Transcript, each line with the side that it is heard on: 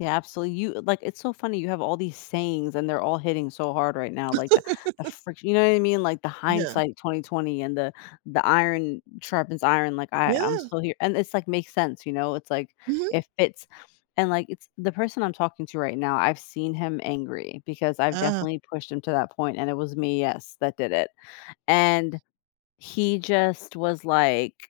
left: Yeah, absolu you like, it's so funny, you have all these sayings, and they're all hitting so hard right now, like, the the frict you know what I mean, like, the
right: Yeah.
left: hindsight 20/20 and the the iron sharpens iron, like, I I'm
right: Yeah.
left: still here, and it's, like, makes sense, you know, it's, like,
right: Mhm.
left: if it's and, like, it's the person I'm talking to right now, I've seen him angry because I've
right: Uh-huh.
left: definitely pushed him to that point, and it was me, yes, that did it, and he just was, like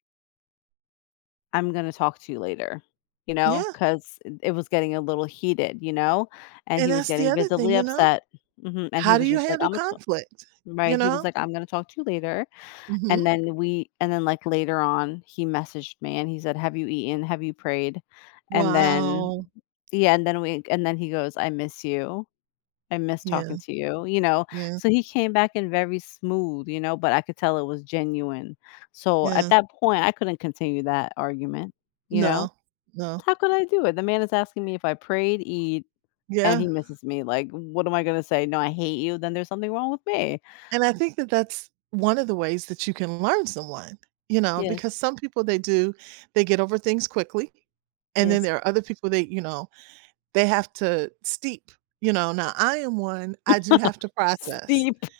left: "I'm gonna talk to you later," you know,
right: Yeah.
left: 'cause it it was getting a little heated, you know, and
right: And
left: he was
right: that's the
left: getting
right: other thing,
left: visibly
right: you know?
left: upset mhm, and he
right: How do
left: was
right: you
left: just ,like,
right: handle
left: "Imma ta"
right: conflict, you
left: right, he was,
right: know?
left: like, "I'm gonna talk to you later," and
right: Mhm.
left: then we and then, like, later on he messaged me and he said, "Have you eaten? Have you prayed?" And then
right: Wow.
left: yeah, and then we and then he goes, "I miss you, I miss
right: Yeah.
left: talking to you," you know?
right: Yeah.
left: So, he came back in very smooth, you know, but I could tell it was genuine. So, at
right: Yeah.
left: that point, I couldn't continue that argument, you know?
right: No. No.
left: How could I do it? The man is asking me if I prayed, eat, and
right: Yeah.
left: he misses me, like, what am I gonna say? "No, I hate you," then there's something wrong with me.
right: And I think that's one of the ways that you can learn someone, you know,
left: Yes.
right: because some people they do they get over things quickly, and then
left: Yes.
right: there are other people they you know, they have to steep, you know, now I am one, I do have to process,
left: Steep.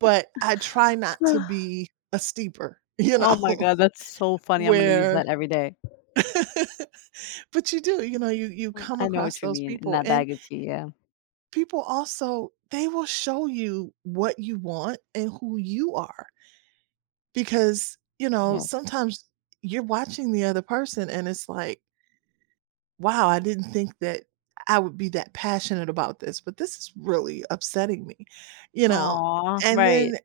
right: but I try not to be a steeper, you
left: Oh my
right: know,
left: god, that's so funny. I'm gonna use
right: where
left: that every day.
right: but you do, you know, you you
left: Well,
right: come
left: I know
right: across
left: what you
right: those
left: mean, in
right: people
left: that
right: and
left: bag of tea, yeah.
right: people also they will show you what you want and who you are because, you know,
left: Yes.
right: sometimes you're watching the other person and it's, like "Wow, I didn't think that I would be that passionate about this, but this is really upsetting me," you know,
left: Aw!
right: and
left: Right.
right: then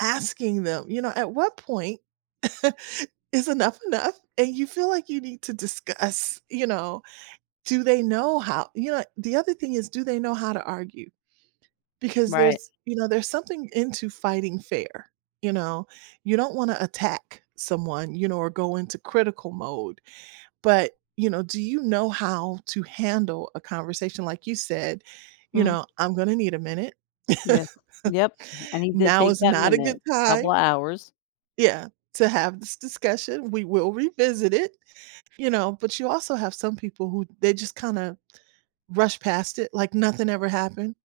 right: asking them, you know, "At what point is enough enough?" And you feel, like, you need to discuss, you know, do they know how you know, and the other thing is, do they know how to argue? Because
left: Right.
right: there's you know, there's something into fighting fair, you know, you don't wanna attack someone, you know, or go into critical mode, but, you know, do you know how to handle a conversation like you said, you
left: Mm.
right: know, "I'm gonna need a minute,
left: Yes. Yep, and he did
right: now
left: take
right: is
left: that
right: not a
left: minute,
right: good time"
left: couple of hours.
right: Yeah, "To have this discussion, we will revisit it," you know, but you also have some people who they just kinda rush past it like nothing ever happened.